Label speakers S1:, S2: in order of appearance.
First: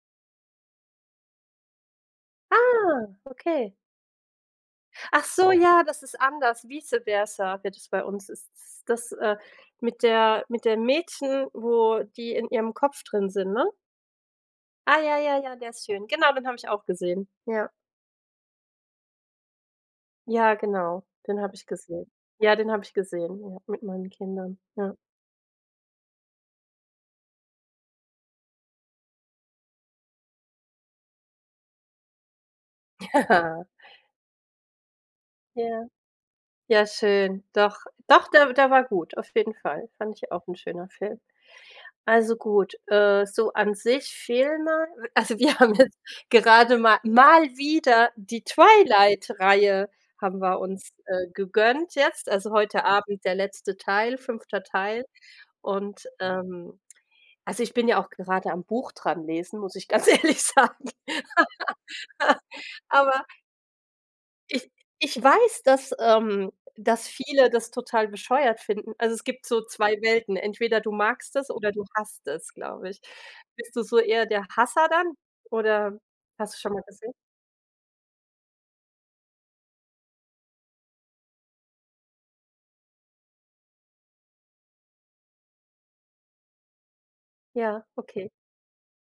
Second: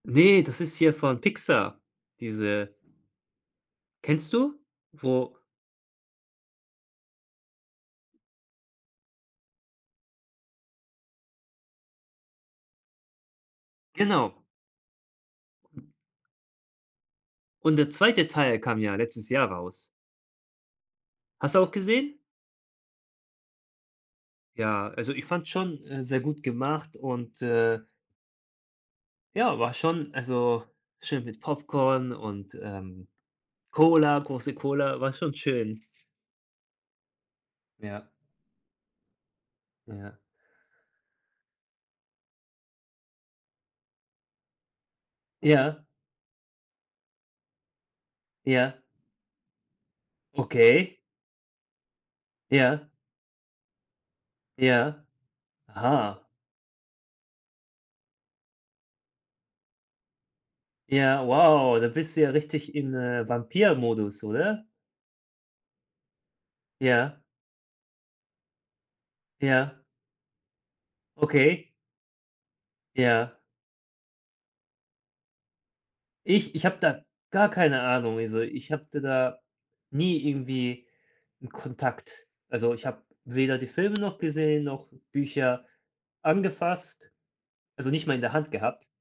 S1: Ne, das ist hier von Pixar diese
S2: Ah, okay.
S1: kennst du?
S2: Ach
S1: Wo
S2: so, ja, das ist anders, Vice-Versa wird das bei uns ist s das, äh mit der mit dem Mädchen, wo die in ihrem Kopf drin sind, ne?
S1: Genau.
S2: Ah ja, ja, ja, der ist schön. Genau, den habe ich auch gesehen. Ja.
S1: Und der 2. Teil kam ja letztes Jahr raus.
S2: Ja, genau, den habe
S1: Hast du
S2: ich
S1: auch
S2: gesehen.
S1: gesehen?
S2: Ja, den habe ich gesehen, ja mit meinen Kindern.
S1: Ja,
S2: Ja.
S1: also, ich fand schon, äh, sehr gut gemacht und, äh ja war schon also, schön mit Popcorn und, ähm,
S2: Ja.
S1: Cola große Cola war schon schön.
S2: Ja. Ja schön, doch,
S1: Ja.
S2: doch, der der war gut, auf jeden Fall, fand
S1: Ja.
S2: ich auch 'n schöner Film. Also, gut, äh, so an sich, Filme also wir haben
S1: Ja.
S2: jetzt gerade ma mal wieder die
S1: Ja.
S2: Twilight Reihe haben wir uns,
S1: Okay.
S2: äh, gegönnt jetzt, also,
S1: Ja.
S2: heute Abend der letzte Teil, 5.
S1: Ja,
S2: Teil. Und,
S1: aha.
S2: ähm also, ich bin ja auch gerade am Buch dran lesen, muss ich ganz ehrlich sagen,
S1: Ja wow, da bist du ja richtig in,
S2: aber
S1: äh, Vampirmodus, oder?
S2: ich ich weiß, dass, ähm das
S1: Ja.
S2: viele das total bescheuert finden. Also, es gibt so
S1: Ja.
S2: 2 Welten, entweder du magst es,
S1: Okay.
S2: oder du hasst es, glaube ich.
S1: Ja.
S2: Bist du so eher der Hasser dann oder
S1: Ich
S2: hast du
S1: ich
S2: schon
S1: habe
S2: mal
S1: da
S2: gesehen?
S1: gar keine Ahnung. Also, ich hatte da nie irgendwie 'n Kontakt. Also, ich habe weder die Filme noch gesehen, noch Bücher angefasst
S2: Ja,
S1: also, nicht mal in
S2: okay.
S1: der Hand gehabt.